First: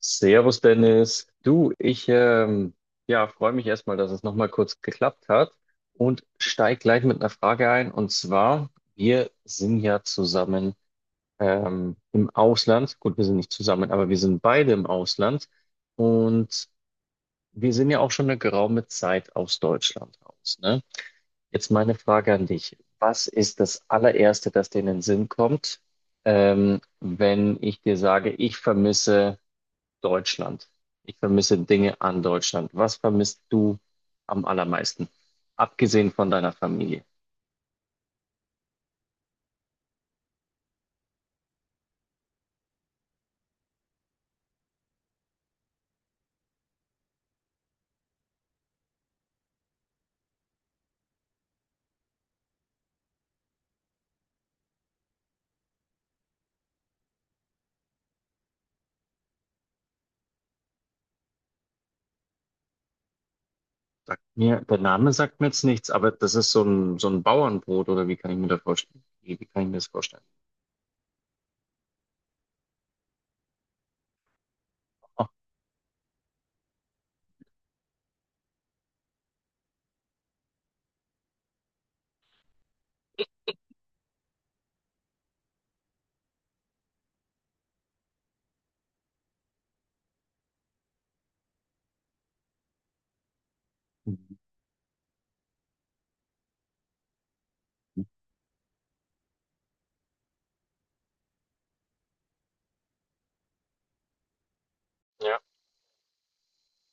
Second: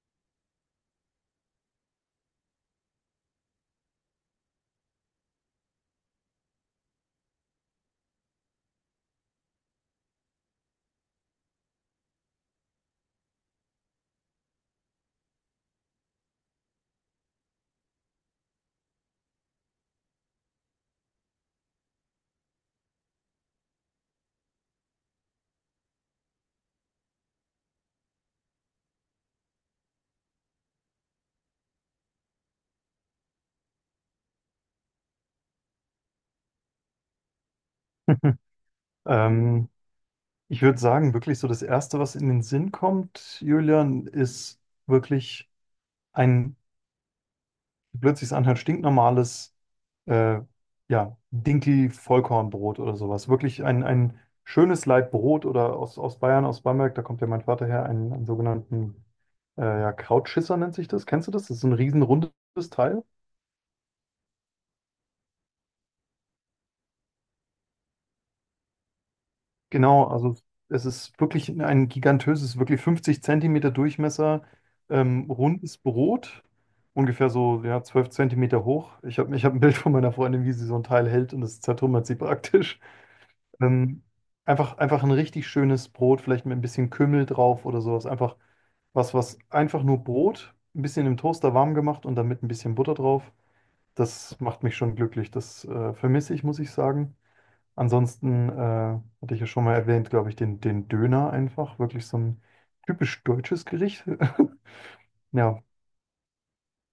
Servus Dennis, du, ich ja, freue mich erstmal, dass es nochmal kurz geklappt hat und steig gleich mit einer Frage ein. Und zwar, wir sind ja zusammen im Ausland. Gut, wir sind nicht zusammen, aber wir sind beide im Ausland und wir sind ja auch schon eine geraume Zeit aus Deutschland raus, ne? Jetzt meine Frage an dich. Was ist das allererste, das dir in den Sinn kommt, wenn ich dir sage, ich vermisse Deutschland. Ich vermisse Dinge an Deutschland. Was vermisst du am allermeisten? Abgesehen von deiner Familie. Ähm, ich würde sagen, wirklich so das Erste, was in den Sinn kommt, Julian, ist wirklich ein, wie blöd sich's anhört, stinknormales, äh, ja, Dinkel-Vollkornbrot oder sowas. Wirklich ein schönes Laib Brot oder aus Bayern, aus Bamberg, da kommt ja mein Vater her, einen sogenannten, ja, Krautschisser nennt sich das. Kennst du das? Das ist so ein riesenrundes Teil. Sagt mir, der Name sagt mir jetzt nichts, aber das ist so ein Bauernbrot oder wie kann ich mir das vorstellen? Wie kann ich mir das Genau, vorstellen? also es ist wirklich ein gigantöses, wirklich 50 Zentimeter Durchmesser, Ah, rundes Brot, ungefähr so ja, 12 Zentimeter hoch. Ich hab ein Bild von meiner Freundin, wie sie so ein Teil hält und das zertrümmert sie praktisch. Ähm, einfach ein richtig schönes Brot, vielleicht mit ein bisschen Kümmel drauf oder sowas. Einfach was einfach nur Brot, ein bisschen im Toaster warm gemacht und dann mit ein bisschen Butter drauf. mhm. Das macht mich schon glücklich. Das vermisse ich, muss ich sagen. Ansonsten hatte ich ja schon mal erwähnt, glaube ich, den Döner einfach. Wirklich so ein typisch deutsches Gericht. Ja. Ja,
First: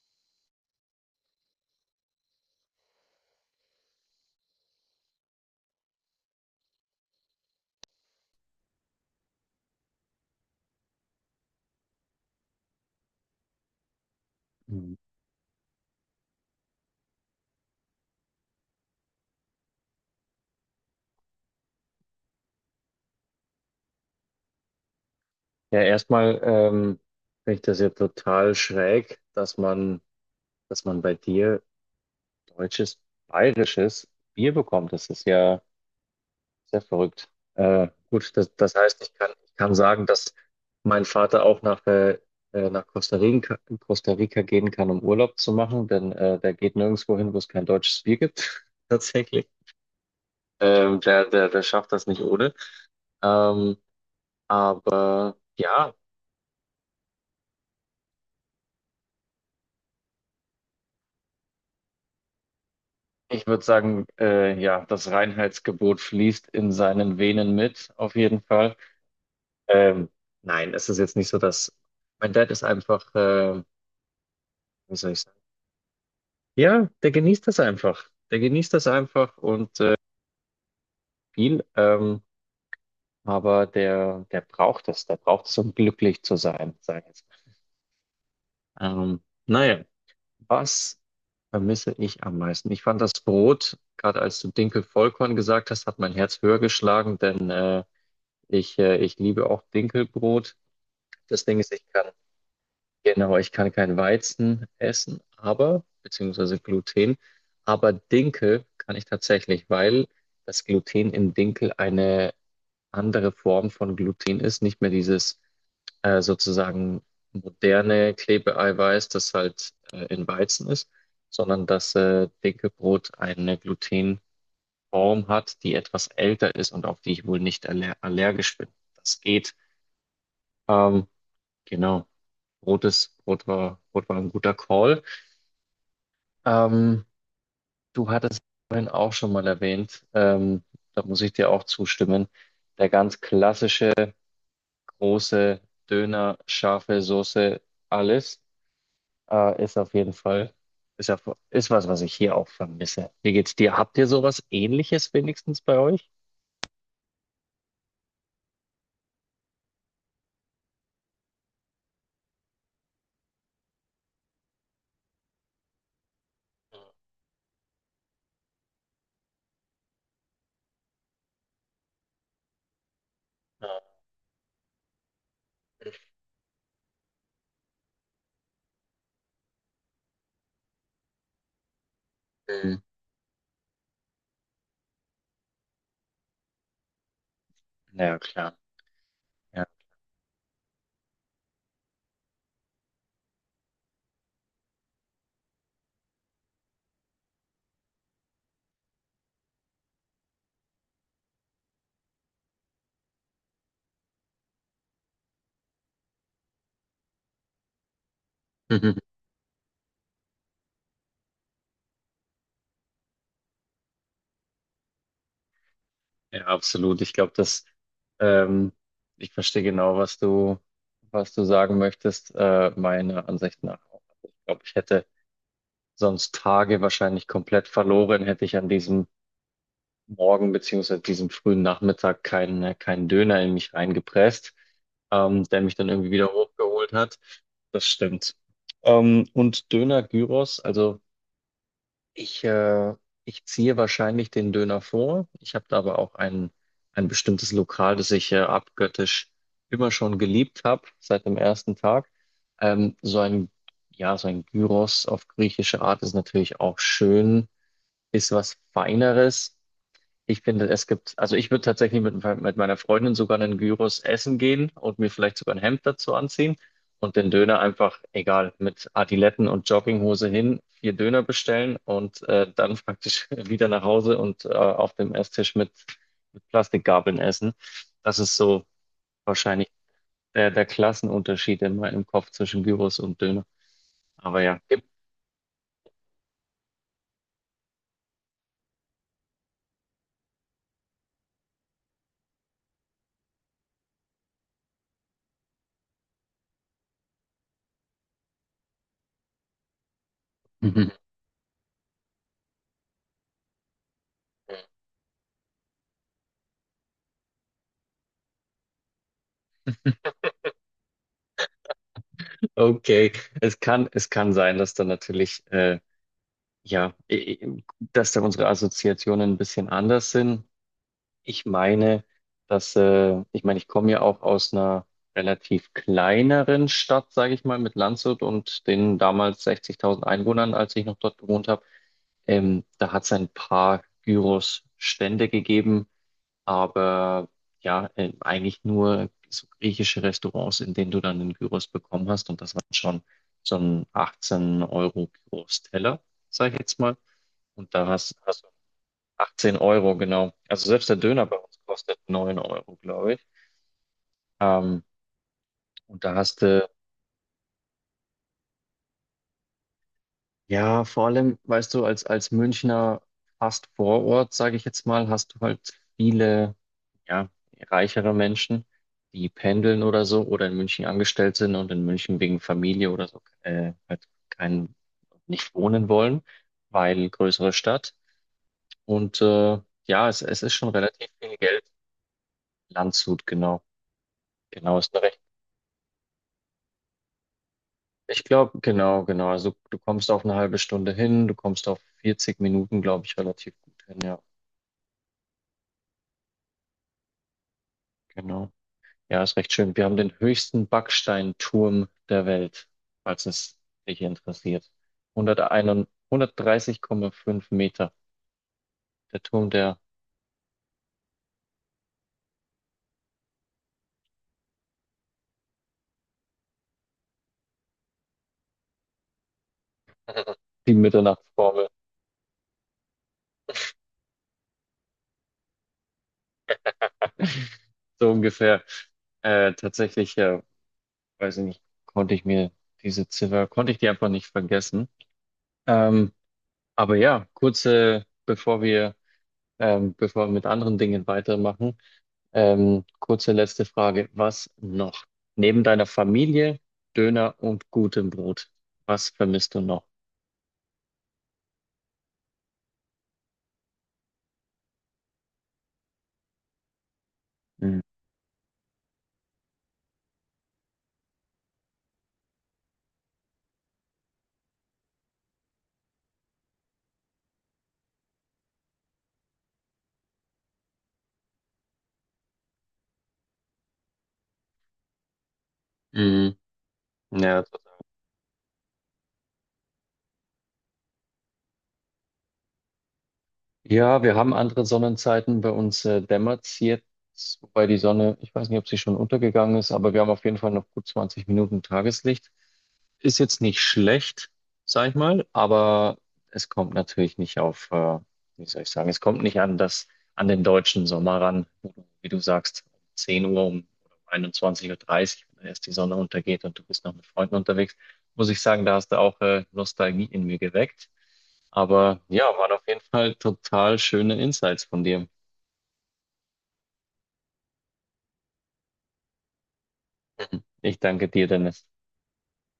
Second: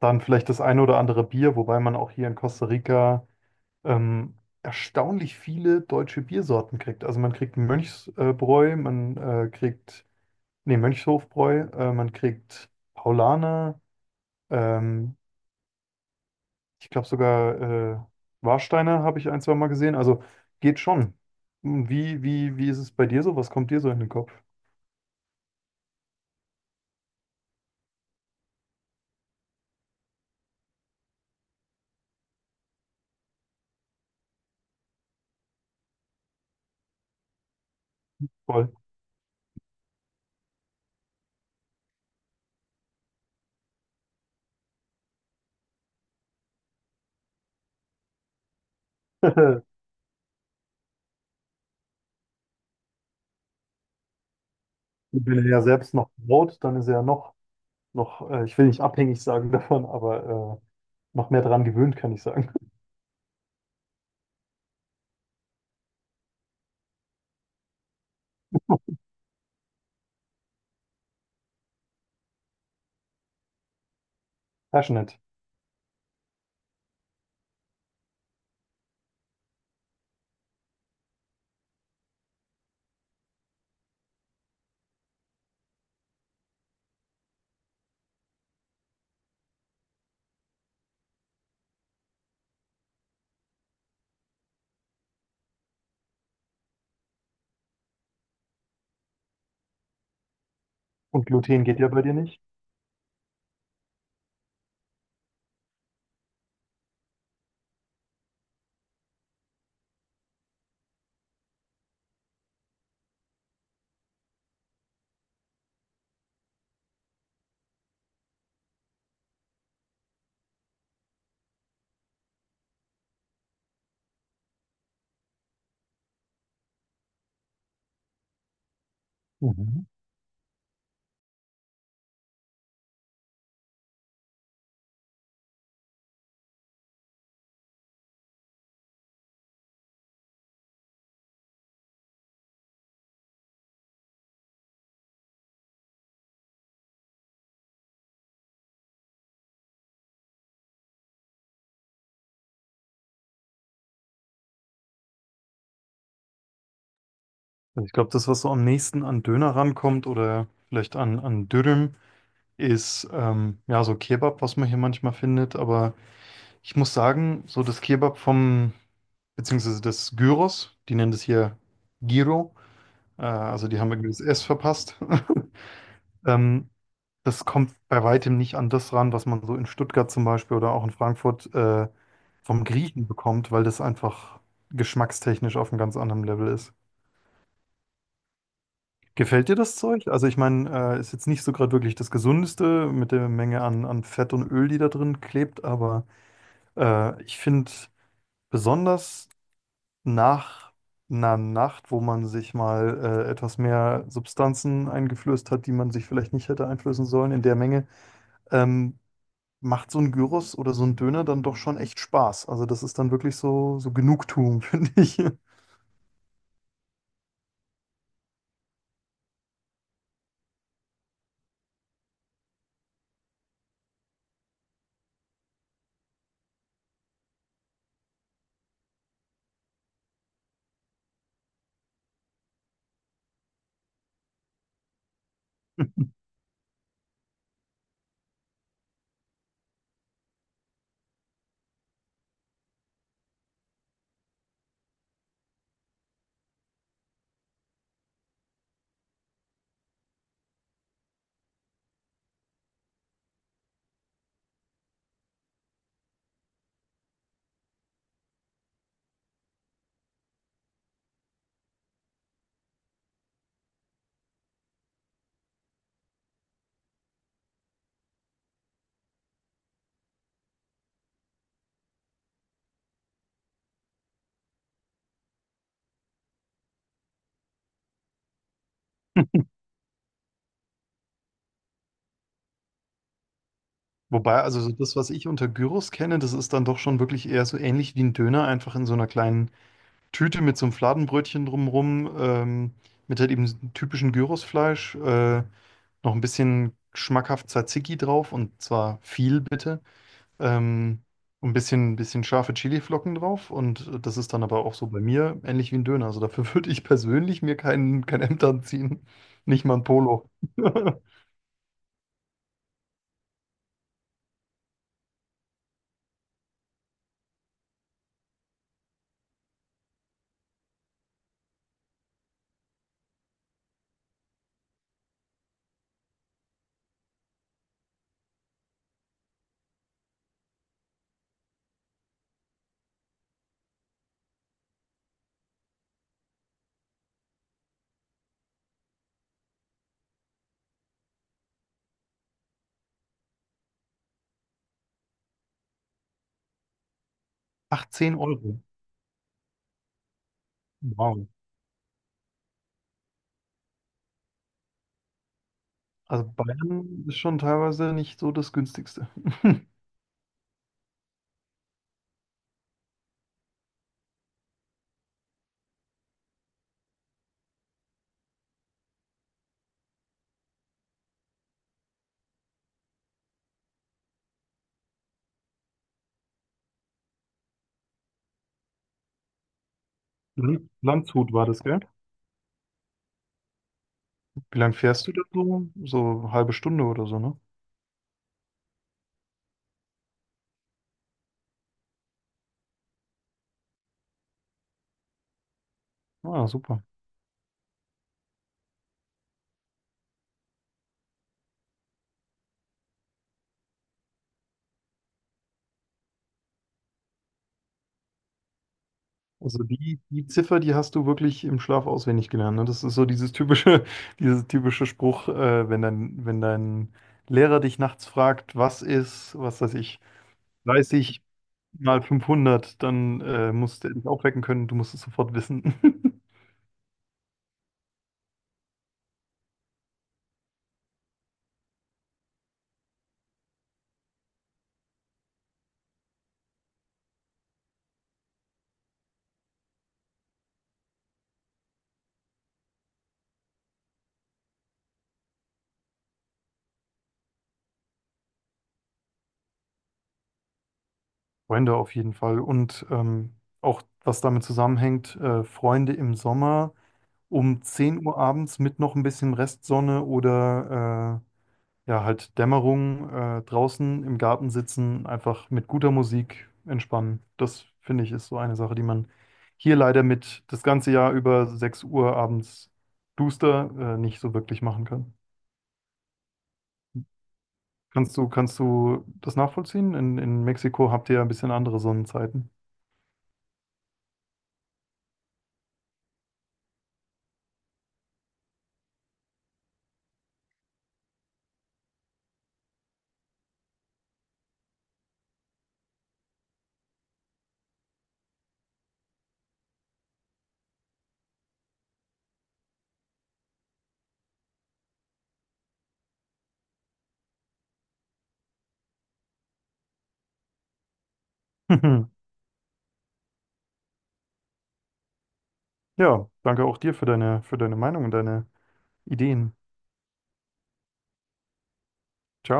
dann vielleicht das eine oder andere Bier, wobei man auch hier in Costa Rica ähm, erstaunlich viele deutsche Biersorten kriegt. Also man kriegt Mönchsbräu, man nee, Mönchshofbräu, man kriegt Paulaner, Mhm. ähm, ich glaube sogar Warsteiner habe ich ein, zwei Mal gesehen. Also geht schon. Hm, wie ist es bei dir so? Was kommt dir so in den Kopf? Ja, erstmal finde ich das ja total schräg, dass man bei dir deutsches, bayerisches Bier bekommt. Das ist ja sehr verrückt. Gut, das, Voll. das heißt, ich kann sagen, dass mein Vater auch nach Costa Rica gehen kann, um Urlaub zu machen, denn der geht nirgendwo hin, wo es kein deutsches Bier gibt. Tatsächlich. Und Der schafft das nicht ohne. Ähm, aber Wenn er ja ja, selbst noch braut, dann ist er ja noch, noch ich will nicht abhängig sagen davon, aber noch mehr dran gewöhnt, kann ich sagen. ich würde sagen, ja, das Reinheitsgebot fließt in seinen Venen mit, auf jeden Fall. Ähm, nein, es ist jetzt nicht so, dass mein Dad ist einfach, wie soll Passionate. ich sagen, ja, der genießt das einfach. Der genießt das einfach und viel, aber der braucht es. Der braucht es, um glücklich zu sein, sage ich jetzt. Ähm, naja, was vermisse ich am meisten? Ich fand das Brot, gerade als du Dinkel-Vollkorn gesagt hast, hat mein Herz höher geschlagen, denn ich liebe auch Dinkelbrot. Und Das Ding Gluten ist, geht ich ja bei kann. dir nicht. Genau, ich kann kein Weizen essen, aber, beziehungsweise Gluten, aber Dinkel kann ich tatsächlich, weil das Gluten in Dinkel eine andere Form von Gluten ist, nicht mehr dieses sozusagen moderne Klebeeiweiß, das halt in Weizen ist, sondern dass Dinkelbrot eine Glutenform hat, die etwas älter ist und auf die ich wohl nicht allergisch bin. Das geht. Mhm. Ähm, Genau. Brot war ein guter Call. Ähm, Du hattest vorhin auch schon mal erwähnt, da muss ich dir auch zustimmen, der ganz klassische große Döner, scharfe Soße, alles, ist auf jeden Fall, ist was, was ich hier auch vermisse. Wie geht's dir? Habt ihr sowas Ähnliches wenigstens bei euch? Also ich glaube, das, was so am nächsten an Döner rankommt oder vielleicht an Dürüm, ist ja so Kebab, was man hier manchmal findet. Aber ich muss sagen, so das Kebab beziehungsweise das Gyros, die nennen das hier Gyro, also die Ja. haben irgendwie das S verpasst. Ähm, das kommt bei weitem nicht an das ran, was man so in Stuttgart zum Beispiel oder auch in Frankfurt vom Mhm. Griechen bekommt, weil das einfach geschmackstechnisch auf einem ganz anderen Level ist. Na ja, klar. Gefällt dir Ja. das Zeug? Also ich meine, ist jetzt nicht so gerade wirklich das Gesundeste mit der Menge an Fett und Öl, die da drin klebt, aber ich finde besonders nach einer Nacht, wo man sich mal etwas mehr Substanzen eingeflößt hat, die man sich vielleicht nicht hätte einflößen sollen in der Menge, ähm, macht so ein Gyros oder so ein Döner dann doch schon echt Spaß. Also das ist dann wirklich so, so Genugtuung, finde ich. Ja, absolut. Ich glaube, dass ähm, ich verstehe genau, was du sagen möchtest, meiner Ansicht nach auch. Ich glaube, ich hätte sonst Tage wahrscheinlich komplett verloren, hätte ich an diesem Morgen beziehungsweise diesem frühen Nachmittag keinen Döner in mich reingepresst, der mich dann irgendwie wieder hochgeholt hat. Das stimmt. Und Döner Gyros, also ich, äh, ich ziehe wahrscheinlich den Döner vor. Ich habe da aber auch ein bestimmtes Lokal, das ich abgöttisch immer schon geliebt habe, seit dem ersten Tag. Ähm, so ein, ja, so ein Gyros auf griechische Art ist natürlich auch schön, ist was Feineres. Ich finde, also ich würde tatsächlich mit meiner Freundin sogar einen Gyros essen gehen und mir vielleicht sogar ein Hemd dazu anziehen und den Döner einfach, egal, mit Adiletten und Jogginghose hin, vier Döner bestellen und dann praktisch wieder nach Hause und auf dem Esstisch mit Plastikgabeln essen. Das ist so wahrscheinlich der Klassenunterschied in meinem Kopf zwischen Gyros und Döner. Aber Wobei, ja, also so gibt. das, was ich unter Gyros kenne, das ist dann doch schon wirklich eher so ähnlich wie ein Döner, einfach in so einer kleinen Tüte mit so einem Fladenbrötchen drumrum, mit halt eben diesem typischen Gyrosfleisch, noch ein bisschen schmackhaft Tzatziki drauf und zwar viel bitte. Ähm, ein bisschen scharfe Chiliflocken drauf. Und das ist dann aber auch so bei mir ähnlich wie ein Döner. Also dafür würde ich persönlich mir kein Hemd anziehen. Nicht mal ein Polo. Okay, es kann sein, dass da natürlich, dass da unsere Assoziationen ein bisschen anders sind. Ich meine, ich komme ja auch aus einer relativ kleineren Stadt, sage ich mal, mit Landshut und den damals 60.000 Einwohnern, als ich noch dort gewohnt habe. Da hat es ein paar Gyros-Stände gegeben, aber ja, eigentlich nur so griechische Restaurants, in denen du dann den Gyros bekommen hast. Und das waren schon so ein 18-Euro-Gyros-Teller, sag ich jetzt mal. Und da 18 hast du Euro. 18 Euro, genau. Also selbst der Döner Wow. bei uns kostet 9 Euro, glaube ich. Ähm, und da Also hast du, Bayern ist schon teilweise nicht so das günstigste. ja, vor allem, weißt du, als Münchner fast Vorort, sage ich jetzt mal, hast du halt viele, ja, reichere Menschen, die pendeln oder so oder in München angestellt sind und in München wegen Familie oder so, halt kein, nicht wohnen wollen, weil größere Stadt. Und ja, es ist Land- schon relativ Landshut viel war das, Geld. gell? Landshut, genau. Wie lange Genau, ist fährst du recht. da so? So eine halbe Stunde oder so, ne? Ich glaube, genau, genau. Also du kommst auf eine halbe Stunde hin, du kommst auf 40 Minuten, glaube ich, relativ gut hin, ja. Ah, super. Genau. Ja, ist recht schön. Wir haben den höchsten Backsteinturm der Welt, falls es dich interessiert. 101, 130,5 Meter. Der Turm Also der. die, die Ziffer, die hast du wirklich im Schlaf auswendig gelernt. Ne? Das ist so dieses typische, dieses typische Spruch, wenn dein Lehrer dich nachts fragt, was ist, was weiß ich, Die 30 Mitternachtsformel. mal 500 dann musst du dich aufwecken können, du musst es sofort wissen. So ungefähr. Tatsächlich, weiß ich nicht, konnte ich mir diese Ziffer, konnte ich die einfach nicht vergessen. Ähm, aber ja, bevor wir mit anderen Dingen weitermachen, kurze letzte Frage. Was noch? Neben deiner Familie, Döner und gutem Brot, was vermisst du noch? Freunde auf jeden Fall. Und auch was damit zusammenhängt, Freunde im Sommer um Mhm. 10 Uhr abends mit noch ein bisschen Restsonne oder ja, halt Dämmerung, draußen im Garten sitzen, einfach mit guter Musik entspannen. Das finde ich ist so eine Sache, die man hier leider mit das ganze Jahr über 6 Uhr abends duster, nicht so wirklich machen kann. Mhm. Ja, total. Kannst du das nachvollziehen? In Mexiko habt ihr ja ein bisschen andere Sonnenzeiten. Ja, wir haben andere Sonnenzeiten. Bei uns dämmert es jetzt, wobei die Sonne, ich weiß nicht, ob sie schon untergegangen ist, aber wir haben auf jeden Fall noch gut 20 Minuten Tageslicht. Ist jetzt nicht schlecht, sag ich mal, aber es kommt natürlich nicht wie soll ich sagen, es kommt nicht an das, an den deutschen Sommer ran, wo du, wie du sagst, um 10 Uhr um, oder um 21:30 Uhr, dreißig, wenn erst die Sonne untergeht und du bist noch mit Freunden unterwegs, muss ich sagen, da hast du auch Nostalgie in mir geweckt. Aber ja, waren auf jeden Fall total schöne Insights von dir. Ja, danke auch dir für für deine Meinung und deine Ideen. Ich danke dir, Dennis. Ciao.